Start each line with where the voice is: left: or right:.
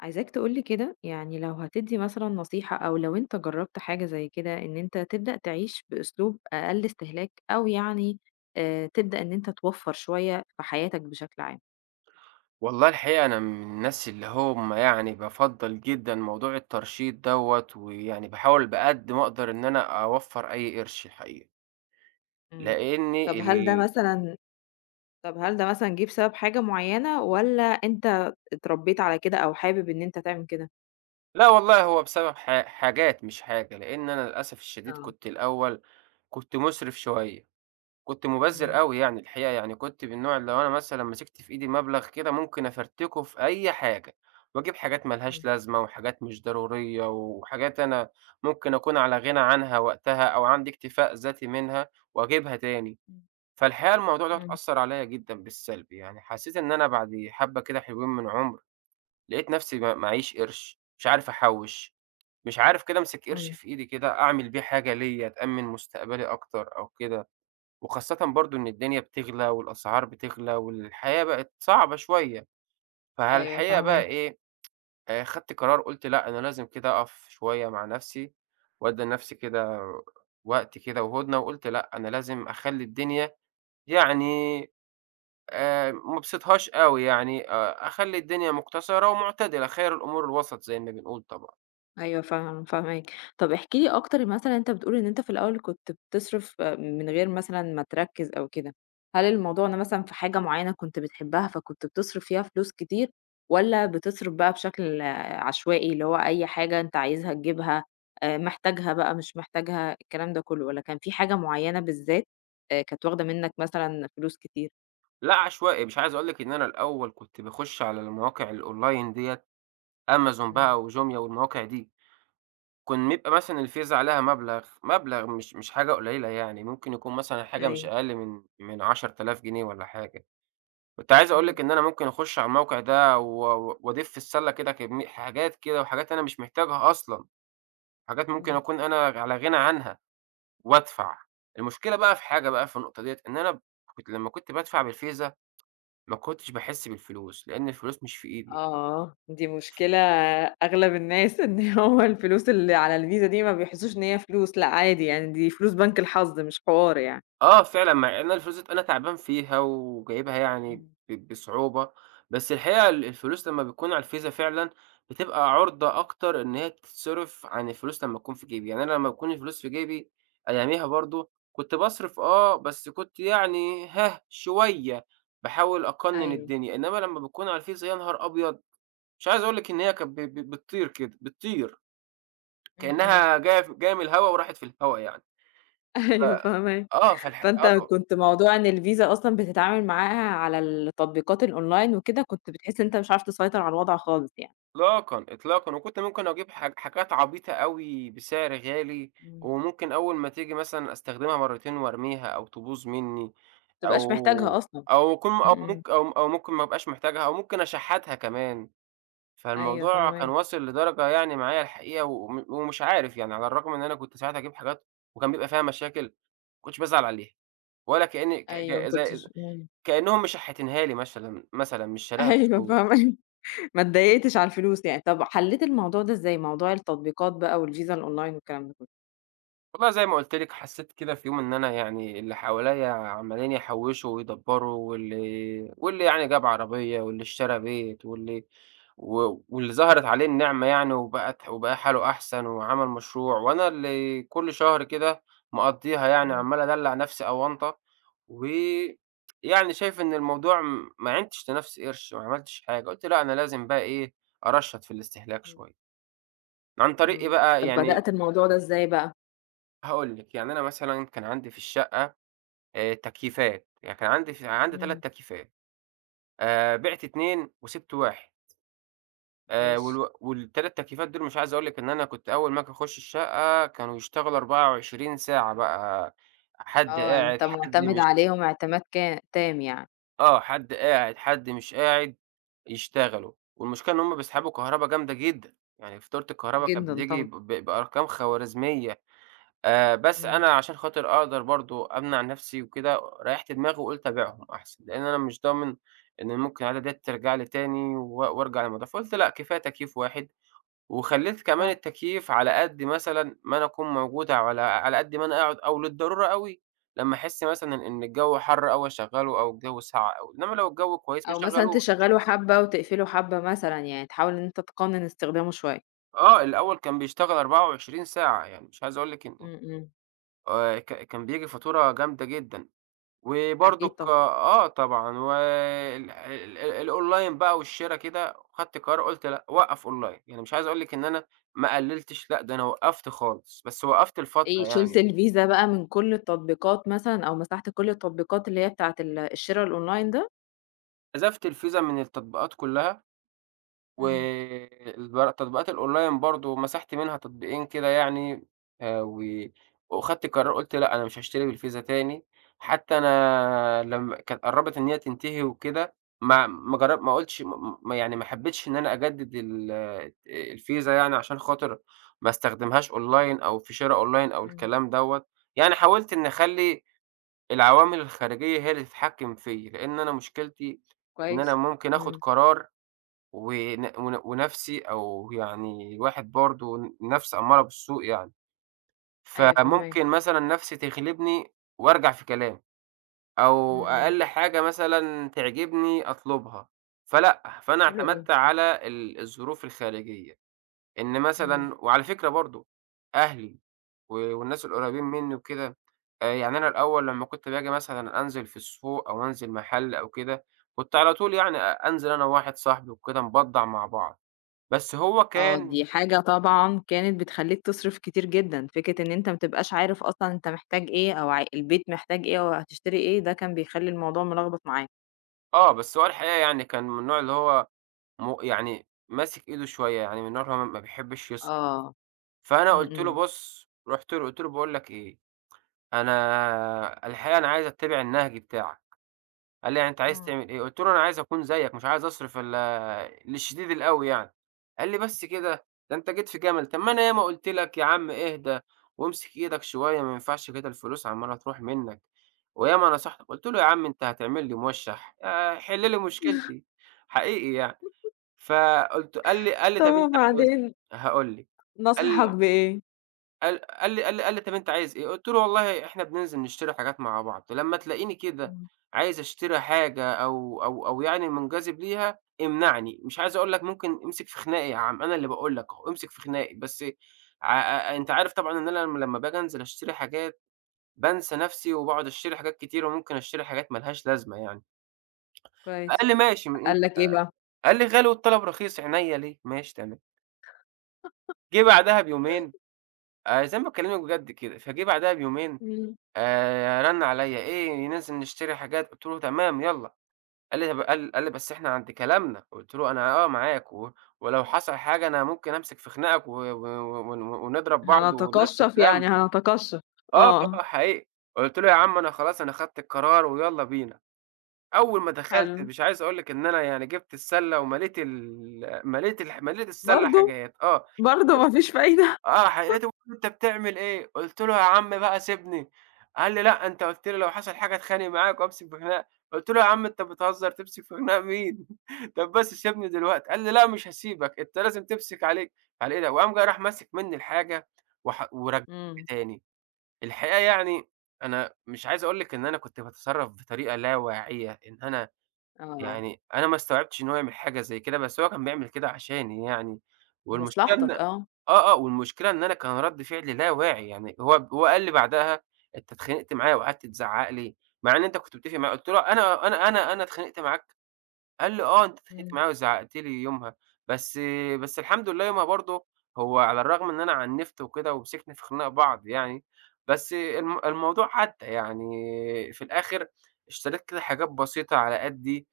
left: عايزاك تقول لي كده يعني لو هتدي مثلًا نصيحة أو لو أنت جرّبت حاجة زي كده إن أنت تبدأ تعيش بأسلوب أقل استهلاك أو يعني تبدأ إن أنت توفّر شوية في حياتك بشكل عام.
right: والله الحقيقة أنا من الناس اللي هم يعني بافضّل جدًا موضوع الترشيد دوّة، ويعني باحاول بقد ما أقدر إن أنا أوفّر أي قرش الحقيقة،
left: إمم. طب
right: لإني
left: هل ده
right: ال
left: مثلًا طب هل ده مثلًا جِه بسبب حاجة معيّنة والّا أنت اتربّيت على كده أو حابب إن أنت تعمل كده؟
right: لا والله هو بسبب حاجات مش حاجة، لإن أنا للأسف الشديد
left: آه.
right: كنت الأول كنت مُسرف شوية. كنت
left: إمم.
right: مُبذِّر أوي يعني الحقيقة، يعني كنت من النوع اللي لو أنا مثلًا مسكت في إيدي مبلغ كده ممكن أفرتكه في أي حاجة، وأجيب حاجات ما لهاش
left: إمم.
right: لازمة وحاجات مش ضرورية وحاجات أنا ممكن أكون على غِنى عنها وقتها أو عندي اكتفاء ذاتي منها وأجيبها تاني،
left: إمم.
right: فالحقيقة الموضوع دوّة
left: إمم.
right: أثّر عليّا جدًا بالسلب، يعني حسّيت إن أنا بعد حبّة كده حلوين من عُمر، لقيت نَفْسي ما معييش قرش، مش عارف أحوِّش، مش عارف كده أمسك قرش
left: إمم.
right: في إيدي كده أعمل بيه حاجة ليّا تأمِّن مستقبلي أكتر أو كده. وخاصةً برضه إن الدنيا بتغلى والأسعار بتغلى والحياة بقت صعبة شوية،
left: أيوه
right: فالحقيقة بقى
left: فاهماك.
right: إيه، خدت قرار قُلت لأ، أنا لازم كده أقف شوية مع نَفْسي وأدّي لنَفْسي كده وقت كده وهُدنة، وقُلت لأ، أنا لازم أخلّي الدنيا يعني ما أبسطهاش أوي يعني أخلّي الدنيا مقتصرة ومعتدلة، خير الأمور الوسط زي ما بنقول طبعًا.
left: أيوه فاهمة، فاهماك. طب احكِ لي أكتر مثلًا أنت بتقول إن أنت في الأول كنت بتصرف آه، من غير مثلًا ما تركّز أو كده، هل الموضوع ده مثلًا في حاجة معيّنة كنت بتحبها فكنت بتصرف فيها فلوس كتير، والّا بتصرف بقى بشكل آه، عشوائي، اللي هو أي حاجة أنت عايزها تجيبها، محتاجها بقى مش محتاجها الكلام ده كلّه، والّا كان في حاجة معيّنة بالذات كانت واخدة منّك مثلًا فلوس كتير؟
right: لأ عشوائي، مش عايز أقول لِك إن أنا الأول كنت باخُش على المواقع الأونلاين ديّة، أمازون
left: إمم.
right: بقى وجوميا والمواقع دي. كان بيبقى مثلًا الفيزا عليها مبلغ، مبلغ مش حاجة قليلة يعني، ممكن يكون مثلًا حاجة مش
left: أيوه،
right: أقل من 10,000 جنيه والّا حاجة. كنت عايز أقول
left: إمم،
right: لِك إن أنا ممكن أخش على الموقع ده و و وأضيف في السلة كده كمي حاجات كده وحاجات أنا مش محتاجها أصلًا، حاجات ممكن
left: إمم.
right: أكون أنا على غنى عنها وأدفع. المشكلة بقى في حاجة بقى في النقطة ديّة، إن أنا كنت لمّا كنت بادفع بالفيزا ما كنتش باحس بالفلوس، لإن الفلوس مش في إيدي.
left: آه، دي مشكلة أغلب الناس إن هو الفلوس اللي على الفيزا دي ما بيحسوش إن هي فلوس، لأ عادي يعني دي فلوس بنك الحظ مش حوار يعني.
right: آه فعلًا، مع إن الفلوس ديّة أنا تعبان فيها وجايبها يعني
left: إمم،
right: ب بصعوبة، بس الحقيقة الفلوس لمّا بتكون على الفيزا فعلًا بتبقى عُرضة
left: إمم،
right: أكتر إن هي تتصرف عن الفلوس لمّا تكون في جيبي، يعني أنا لمّا تكون الفلوس في جيبي أياميها برضه كنت باصرف بس كنت يعني شوية، باحاول أقنّن
left: أيوه،
right: الدنيا، إنّما لمّا بتكون على الفيزا يا نهار أبيض! مش عايز أقول لِك إن هي كانت ب ب بتطير كده، بتطير
left: إمم، إمم،
right: كإنّها جاية من الهوا وراحت في الهوا يعني، ف
left: أيوه فاهماك.
right: آه، فالح
left: فأنت
right: آه.
left: كنت موضوع إن الفيزا أصلًا بتتعامل معاها على التطبيقات الأونلاين وكده، كنت بتحس إن أنت مش عارف تسيطر على الوضع خالص يعني،
right: إطلاقًا، إطلاقًا، وكنت ممكن أجيب حاجات عبيطة أوي بسعر غالي،
left: إمم، ما
right: وممكن أول ما تيجي مثلًا أستخدمها مرتين وأرميها أو تبوظ منّي
left: بتبقاش محتاجها
right: أو
left: أصلًا.
right: أو كم
left: إمم،
right: أو
left: إمم،
right: ممك أو أو ممكن ما أبقاش محتاجها أو ممكن أشحّاتها كمان،
left: أيوه
right: فالموضوع كان
left: فاهماك،
right: واصل لدرجة يعني معايا الحقيقة ومش عارف يعني على الرغم إن أنا كنت ساعات أجيب حاجات وكان بيبقى فيها مشاكل، ما كنتش بازعل عليها ولا كإني ك
left: أيوه ما
right: ك زي ز
left: كنتش إمم،
right: كإنّهم مشحّتينها لي مثلًا مش شاريها
left: أيوه
right: بفلوس.
left: فاهماك. ما اتضايقتش على الفلوس يعني، طب حلّيت الموضوع ده إزاي، موضوع التطبيقات بقى والفيزا الأونلاين والكلام ده كلّه؟
right: والله زي ما قُلت لِك حسّيت كده في يوم إن أنا يعني اللي حواليّا عمّالين يحوّشوا ويدبّروا واللي يعني جاب عربية واللي اشترى بيت واللي ظهرت عليه النعمة يعني وبقت وبقى حاله أحسن وعمل مشروع، وأنا اللي كل شهر كده مقضّيها يعني
left: إمم،
right: عمّال أدلّع نَفْسي أونطة، ويعني شايف إن الموضوع ما عِنتش لنَفْسي قرش، ما عملتش حاجة، قُلت لأ أنا لازم بقى إيه، أرشّط في الاستهلاك
left: إمم،
right: شوية، عن طريق إيه
left: إمم،
right: بقى
left: طب
right: يعني
left: بدأت الموضوع ده إزاي بقى؟
right: هاقول لِك، يعني أنا مثلًا كان عندي في الشقة تكييفات، يعني كان عندي
left: إمم.
right: 3 تكييفات، بِعت 2 وسِبت 1
left: ماشي،
right: والو وال3 تكييفات دول مش عايز أقول لِك إن أنا كنت أول ما آجي أخُش الشقة كانوا يشتغلوا 24 ساعة بقى، حد
left: آه،
right: قاعد،
left: أنت مُعتمد
right: مش
left: عليهم اعتماد كا تام يعني،
right: حد قاعد، حد مش قاعد، يشتغلوا، والمشكلة إن هُم بيسحبوا كهربا جامدة جدًا، يعني فاتورة الكهربا كانت
left: جدًا
right: بتيجي
left: طبعًا،
right: ب ب بأرقام خوارزمية. بس
left: إمم،
right: أنا عشان خاطر أقدر برضه أمنع نَفْسي وكده، ريّحت دماغي وقُلت أبيعهم أحسن، لإن أنا مش ضامن إن ممكن العادة ديّة ترجع لي تاني وأرجع للموضوع، فقُلت لأ كفاية تكييف واحد، وخلّيت كمان
left: صح.
right: التكييف على قد مثلًا ما أنا أكون موجود على على قد ما أنا أقعد أو للضرورة أوي، لمّا أحس مثلًا إن الجو حَر أوي أشغّله أو الجو ساقع أوي، إنّما لو الجو كويس ما
left: أو مثلًا
right: أشغّلوش.
left: تشغّله حبّة وتقفله حبّة مثلًا يعني، تحاول إن أنت تقنن استخدامه شوية.
right: آه، الأول كان بيشتغل 24 ساعة، يعني مش عايز أقول لِك إن
left: إمم، إمم،
right: ك كان بييجي فاتورة جامدة جدًا.
left: أكيد
right: وبرضك
left: طبعًا،
right: آه طبعًا، وال ال ال الأونلاين بقى والشِرا كده، خدت قرار قُلت لأ، وقّف أونلاين، يعني مش عايز أقول لِك إن أنا ما قلّلتش لأ، ده أنا وقّفت خالص، بس وقّفت لفترة
left: إيه شِلت
right: يعني،
left: الفيزا بقى من كلّ التطبيقات مثلًا أو مسحت كلّ التطبيقات اللي هي بتاعة الشِرا الأونلاين ده؟
right: حذفت الفيزا من التطبيقات كلّها.
left: إمم،
right: والبر التطبيقات الأونلاين برضه مسحت منها تطبيقين كده يعني و وخدت قرار قُلت لأ، أنا مش هاشتري بالفيزا تاني، حتى أنا لمّا كانت قرّبت إن هي تنتهي وكده ما ما جر ما قُلتش م ما يعني ما حبيتش إن أنا أجدد ال الفيزا يعني عشان خاطر ما استخدمهاش أونلاين أو في شِرا أونلاين أو
left: إمم.
right: الكلام دوّة، يعني حاولت إني أخلّي العوامل الخارجية هي اللي تتحكم فيّا، لإن أنا مشكلتي إن أنا
left: كويس،
right: ممكن آخد
left: إمم،
right: قرار ون ون ونَفْسي أو يعني الواحد برضه النَفْس أمّارة بالسوء يعني،
left: أيوه
right: فممكن
left: فاهماك،
right: مثلًا نَفْسي تغلبني وأرجع في كلامي،
left: إمم،
right: أو
left: إمم،
right: أقل حاجة مثلًا تعجبني أطلبها، فلأ، فأنا
left: حلو أوي،
right: اعتمدت على الظروف الخارجية، إن
left: إمم،
right: مثلًا وعلى فكرة برضه أهلي والناس القريبين منّي وكده، يعني أنا الأول لمّا كنت باجي مثلًا أنزل في السوق أو أنزل محل أو كده، كنت على طول يعني أنزل أنا وواحد صاحبي وكده نبضّع مع بعض. بس هو
left: آه،
right: كان
left: دي حاجة طبعًا كانت بتخلّيك تصرف كتير جدًا، فكرة إن أنت ما بتبقاش عارف أصلًا أنت محتاج إيه أو عا البيت محتاج إيه أو هتشتري إيه، ده كان بيخلّي الموضوع ملخبط معاك،
right: بس هو الحقيقة يعني كان من النوع اللي هو يعني ماسك إيده شوية، يعني من النوع اللي هو ما بيحبّش يصرف،
left: آه،
right: فأنا
left: إمم،
right: قُلت له
left: إمم.
right: بُص رُحت له قُلت له: "باقول لك إيه، أنا الحقيقة أنا عايز أتّبع النهج بتاعك." قال لي: "يعني أنت عايز
left: إمم.
right: تعمل إيه؟" قُلت له: "أنا عايز أكون زيّك، مش عايز أصرف للشديد الأوي يعني." قال لي: "بس كده! ده أنت جيت في جمل، طب ما أنا ياما قُلت لك يا عم اهدى وامسك إيدك شوية، ما ينفعش كده الفلوس عمّالة تروح منّك، وياما نصحتك." قُلت له: "يا عم أنت هتعمل لي موشّح، حل لي مشكلتي." حقيقي يعني. قال لي قال لي:
left: طب
right: "طب أنت عاوز"
left: وبعدين
right: هاقول لِك،
left: نصحك
right: قال
left: بإيه؟
right: قال لي: "طب أنت عايز إيه؟" قُلت له: "والله إحنا بننزل نشتري حاجات مع بعض، لمّا تلاقيني كده
left: إمم،
right: عايز أشتري حاجة أو أو أو يعني مُنجذب ليها امنعني، مش عايز أقول لك ممكن امسك في خناقي يا عم، أنا اللي باقول لك أهو، امسك في خناقي." بس ع أ أنت عارف طبعًا إن أنا لمّا باجي أنزل أشتري حاجات بانسى نَفْسي وباقعد أشتري حاجات كتير وممكن أشتري حاجات ما لهاش لازمة يعني. قال
left: كويس.
right: لي: "ماشي."
left: قال لك إيه بقى؟
right: قال لي: "غالي والطلب رخيص." عينيا ليه، ماشي تمام. جه بعدها بيومين زي ما باكلّمك بجد كده، فجه بعدها بيومين
left: إمم.
right: رَنّ عليّا، "إيه ننزل نشتري حاجات؟" قُلت له: "تمام يالّا." قال لي: "طب" قال قال لي: "بس إحنا عند كلامنا." قُلت له: "أنا آه معاك و ولو حصل حاجة أنا ممكن أمسك في خناقك و و و ون ونضرب بعض والناس
left: هنتقشّف
right: تتلم."
left: يعني هنتقشّف،
right: آه،
left: آه،
right: آه حقيقي. قُلت له: "يا عم أنا خلاص أنا خدت القرار ويالّا بينا." أول ما دخلت
left: حلو،
right: مش عايز أقول لك إن أنا يعني جِبت السَلّة ومليت ال مليت الح مليت السَلّة
left: برضه،
right: حاجات، آه.
left: برضه ما فيش فايدة؟
right: آه، لقيته بيقول لي: "أنت بتعمل إيه؟" قُلت له: "يا عم بقى سيبني." قال لي: "لأ، أنت قُلت لي لو حصل حاجة أتخانق معاك وأمسك في خناقة." قُلت له: "يا عم أنت بتهزر، تمسك في خناقة مين؟ طب بس سيبني دلوقتي." قال لي: "لأ، مش هاسيبك، أنت لازم تمسك عليك." على إيه ده، وقام جاي راح ماسك منّي الحاجة ورجّعها لي
left: إمم،
right: تاني. الحقيقة يعني أنا مش عايز أقول لِك إن أنا كنت باتصرّف بطريقة لا واعية، إن أنا
left: آه،
right: يعني أنا ما استوعبتش إن هو يعمل حاجة زي كده، بس هو كان بيعمل كده عشاني يعني، والمشكلة إن
left: مصلحتك، آه.
right: آه، آه، والمشكلة إن أنا كان رد فعلي لا واعي، يعني هو قال لي بعدها: "أنت اتخانقت معايا وقعدت تزعّق لي، مع إن أنت كنت متفق معايا." قُلت له: "أنا اتخانقت معاك؟" قال لي: "آه، أنت اتخانقت
left: إمم.
right: معايا وزعّقت لي يومها، بس بس الحمد لله يومها برضه هو على الرغم إن أنا عنِّفت وكده ومسكنا في خناق بعض يعني، بس الموضوع عدّى." يعني في الآخر اشتريت كده حاجات بسيطة على قدّي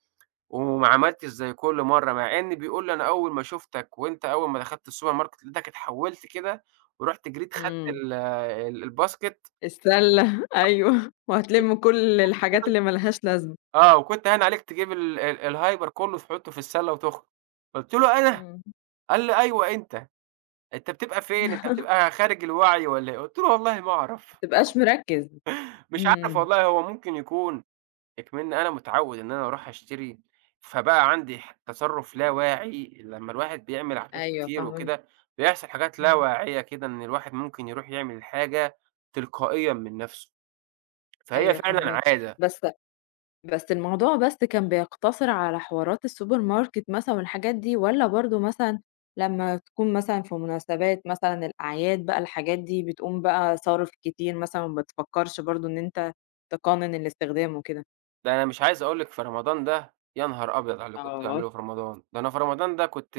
right: وما عملتش زي كل مرّة، مع إن بيقول لي: "أنا أول ما شُفتك وأنت أول ما دخلت السوبر ماركت لقيتك اتحولت كده، ورُحت جريت خدت
left: إمم.
right: ال ال الباسكت
left: السلة أيوه. وهتلِم كل الحاجات
right: وكنت
left: اللي ما لهاش لازمة.
right: آه، وكنت هاين عليك تجيب ال ال الهايبر كلّه تحطّه في السلة وتخرج." قُلت له: "أنا؟"
left: إمم.
right: قال لي: "أيوه أنت، أنت بتبقى فين، أنت
left: ما
right: بتبقى خارج الوعي والّا إيه؟" قُلت له: "والله ما أعرف."
left: تبقاش مركِّز.
right: مش عارف
left: إمم.
right: والله هو ممكن يكون إكمن أنا متعوّد إن أنا أروح أشتري، فبقى عندي تصرُّف لا واعي، لمّا الواحد بيعمل عادات
left: أيوه
right: كتير
left: فاهماك.
right: وكده، بيحصل حاجات لا
left: إمم.
right: واعية كده إن الواحد ممكن يروح يعمل الحاجة تلقائيًا من نَفْسه، فهي
left: أيوه
right: فعلًا
left: فاهماك.
right: عادة،
left: بس بس الموضوع بس كان بيقتصر على حوارات السوبر ماركت مثلًا والحاجات دي والّا برضه مثلًا لمّا تكون مثلًا في مناسبات مثلًا الأعياد بقى الحاجات دي بتقوم بقى صارف كتير مثلًا وما بتفكّرش برضه إن أنت تقنن الاستخدام وكده؟
right: ده أنا مش عايز أقول لِك في رمضان ده يا نهار أبيض على اللي كنت
left: آه.
right: باعمله في رمضان، ده أنا في رمضان ده كنت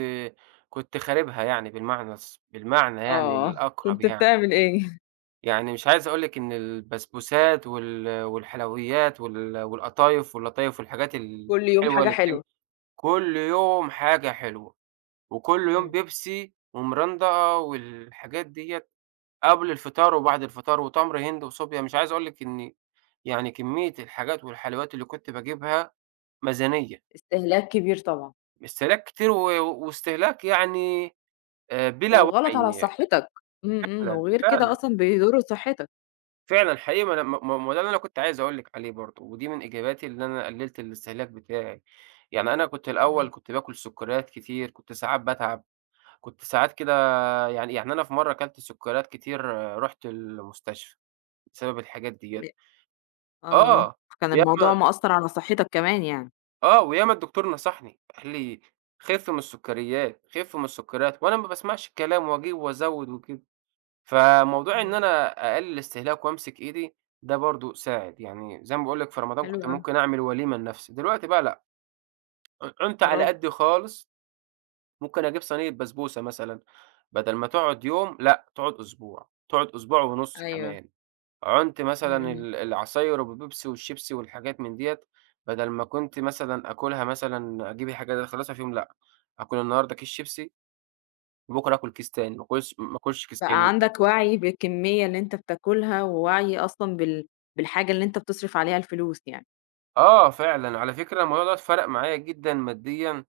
right: كنت خاربها يعني بالمعنى يعني
left: آه.
right: الأقرب
left: كنت
right: يعني.
left: بتعمل إيه؟
right: يعني مش عايز أقول لِك إن البسبوسات والحلويات والقطايف واللطايف والحاجات
left: كل يوم
right: الحلوة
left: حاجة
right: اللي بتيجي
left: حلوة.
right: كل يوم حاجة حلوة، وكل يوم
left: إمم.
right: بيبسي ومرندقة والحاجات ديّة قبل الفطار وبعد الفطار وتمر هند وصوبيا، مش عايز أقول لِك إني كمية الحاجات والحلويات اللي كنت باجيبها ميزانية،
left: استهلاك كبير طبعًا،
right: استهلاك كتير واستهلاك يعني بلا
left: وغلط على
right: وعي
left: صحتك، إمم، إمم،
right: فعلًا،
left: وغير كده
right: فعلًا.
left: أصلًا بيضر صحتك.
right: فعلًا حقيقي ما أنا ما ما ما ده اللي أنا كنت عايز أقول لِك عليه برضه، ودي من إجاباتي اللي أنا قلّلت الاستهلاك بتاعي، يعني أنا كنت الأول
left: إمم.
right: كنت باكل سكريات كتير، كنت ساعات باتعب، كنت ساعات كده يعني أنا في مرّة كلت سكريات كتير آه، رُحت المستشفى بسبب الحاجات ديّة،
left: ل آه،
right: آه،
left: كان
right: وياما
left: الموضوع مأثّر على صحتك كمان يعني.
right: وياما الدكتور نصحني، قال لي: "خِف من السكريات، خِف من السكريات." وأنا ما باسمعش الكلام وأجيب وأزوّد وكده. فموضوع إن
left: إمم.
right: أنا أقلل الاستهلاك وأمسك إيدي ده برضه ساعد، يعني زي ما باقول لك في رمضان
left: حلو
right: كنت
left: أوي،
right: ممكن أعمل وليمة لنفسي، دلوقتي بقى لأ، عُنت على
left: برافو،
right: قدّي خالص، ممكن أجيب صينية بسبوسة مثلًا، بدل ما تقعد يوم لأ تقعد أسبوع، تقعد أسبوع ونُص
left: أيوه،
right: كمان، عُنت
left: إمم،
right: مثلًا
left: إمم.
right: العصاير وبيبسي والشيبسي والحاجات من ديّة، بدل ما كنت مثلًا آكلها مثلًا أجيب الحاجات دي أخلّصها في يوم لأ، آكل النهارده كيس شيبسي وبُكرة آكل كيس تاني، ما آكلش
left: بقى
right: كيسين.
left: عندك وعي بالكمية اللي أنت بتاكلها، ووعي أصلًا بالحاجة اللي أنت بتصرف عليها الفلوس يعني.
right: آه فعلًا، على فكرة الموضوع دوّة فرَق معايا جدًا ماديًا،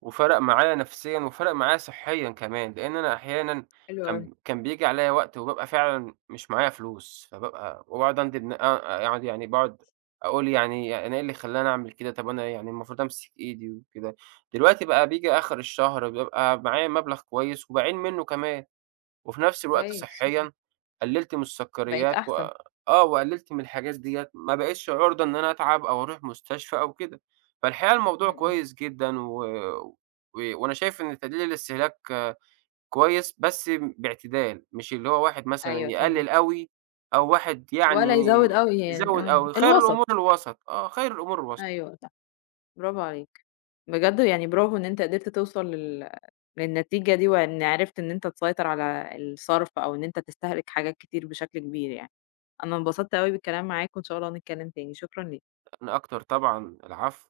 right: وفرَق معايا نفسيًا، وفرَق معايا صحيًا كمان، لإن أنا أحيانًا
left: حلو أوي،
right: كان بييجي عليَّ وقت وبابقى فعلًا مش معايا فلوس، فبابقى وباقعد أندب أقعد يعني باقعد أقول يعني أنا إيه اللي خلّاني أعمل كده، طَب أنا يعني المفروض أمسك إيدي وكده. دلوقتي بقى بييجي آخر الشهر بابقى معايا مبلغ كويس وباعين منه كمان، وفي نفس الوقت
left: كويس،
right: صحيًا قلّلت من
left: بقيت
right: السكريات و
left: أحسن،
right: آه، وقلّلت من الحاجات ديّة، ما بقيتش عُرضة إن أنا أتعب أو أروح مستشفى أو كده. فالحقيقة الموضوع
left: إمم، إمم،
right: كويس جدًا و و وأنا شايف إن تقليل الاستهلاك كويس بس باعتدال، مش اللي هو واحد مثلًا
left: أيوه فاهماك،
right: يقلّل أوي أو واحد
left: ولا
right: يعني
left: يزوّد أوي يعني،
right: يزوّد
left: آه،
right: أوي، خير
left: الوسط،
right: الأمور الوسط، آه، خير الأمور الوسط.
left: أيوه صح، برافو عليك. بجد يعني برافو إن أنت قدرت توصل للنتيجة دي، وإن عرفت إن أنت تسيطر على الصرف، أو إن أنت تستهلك حاجات كتير بشكل كبير يعني. أنا انبسطت أوي بالكلام معاك، وإن شاء الله نتكلم تاني، شكرًا ليك.
right: أنا أكتر طبعًا، العفو.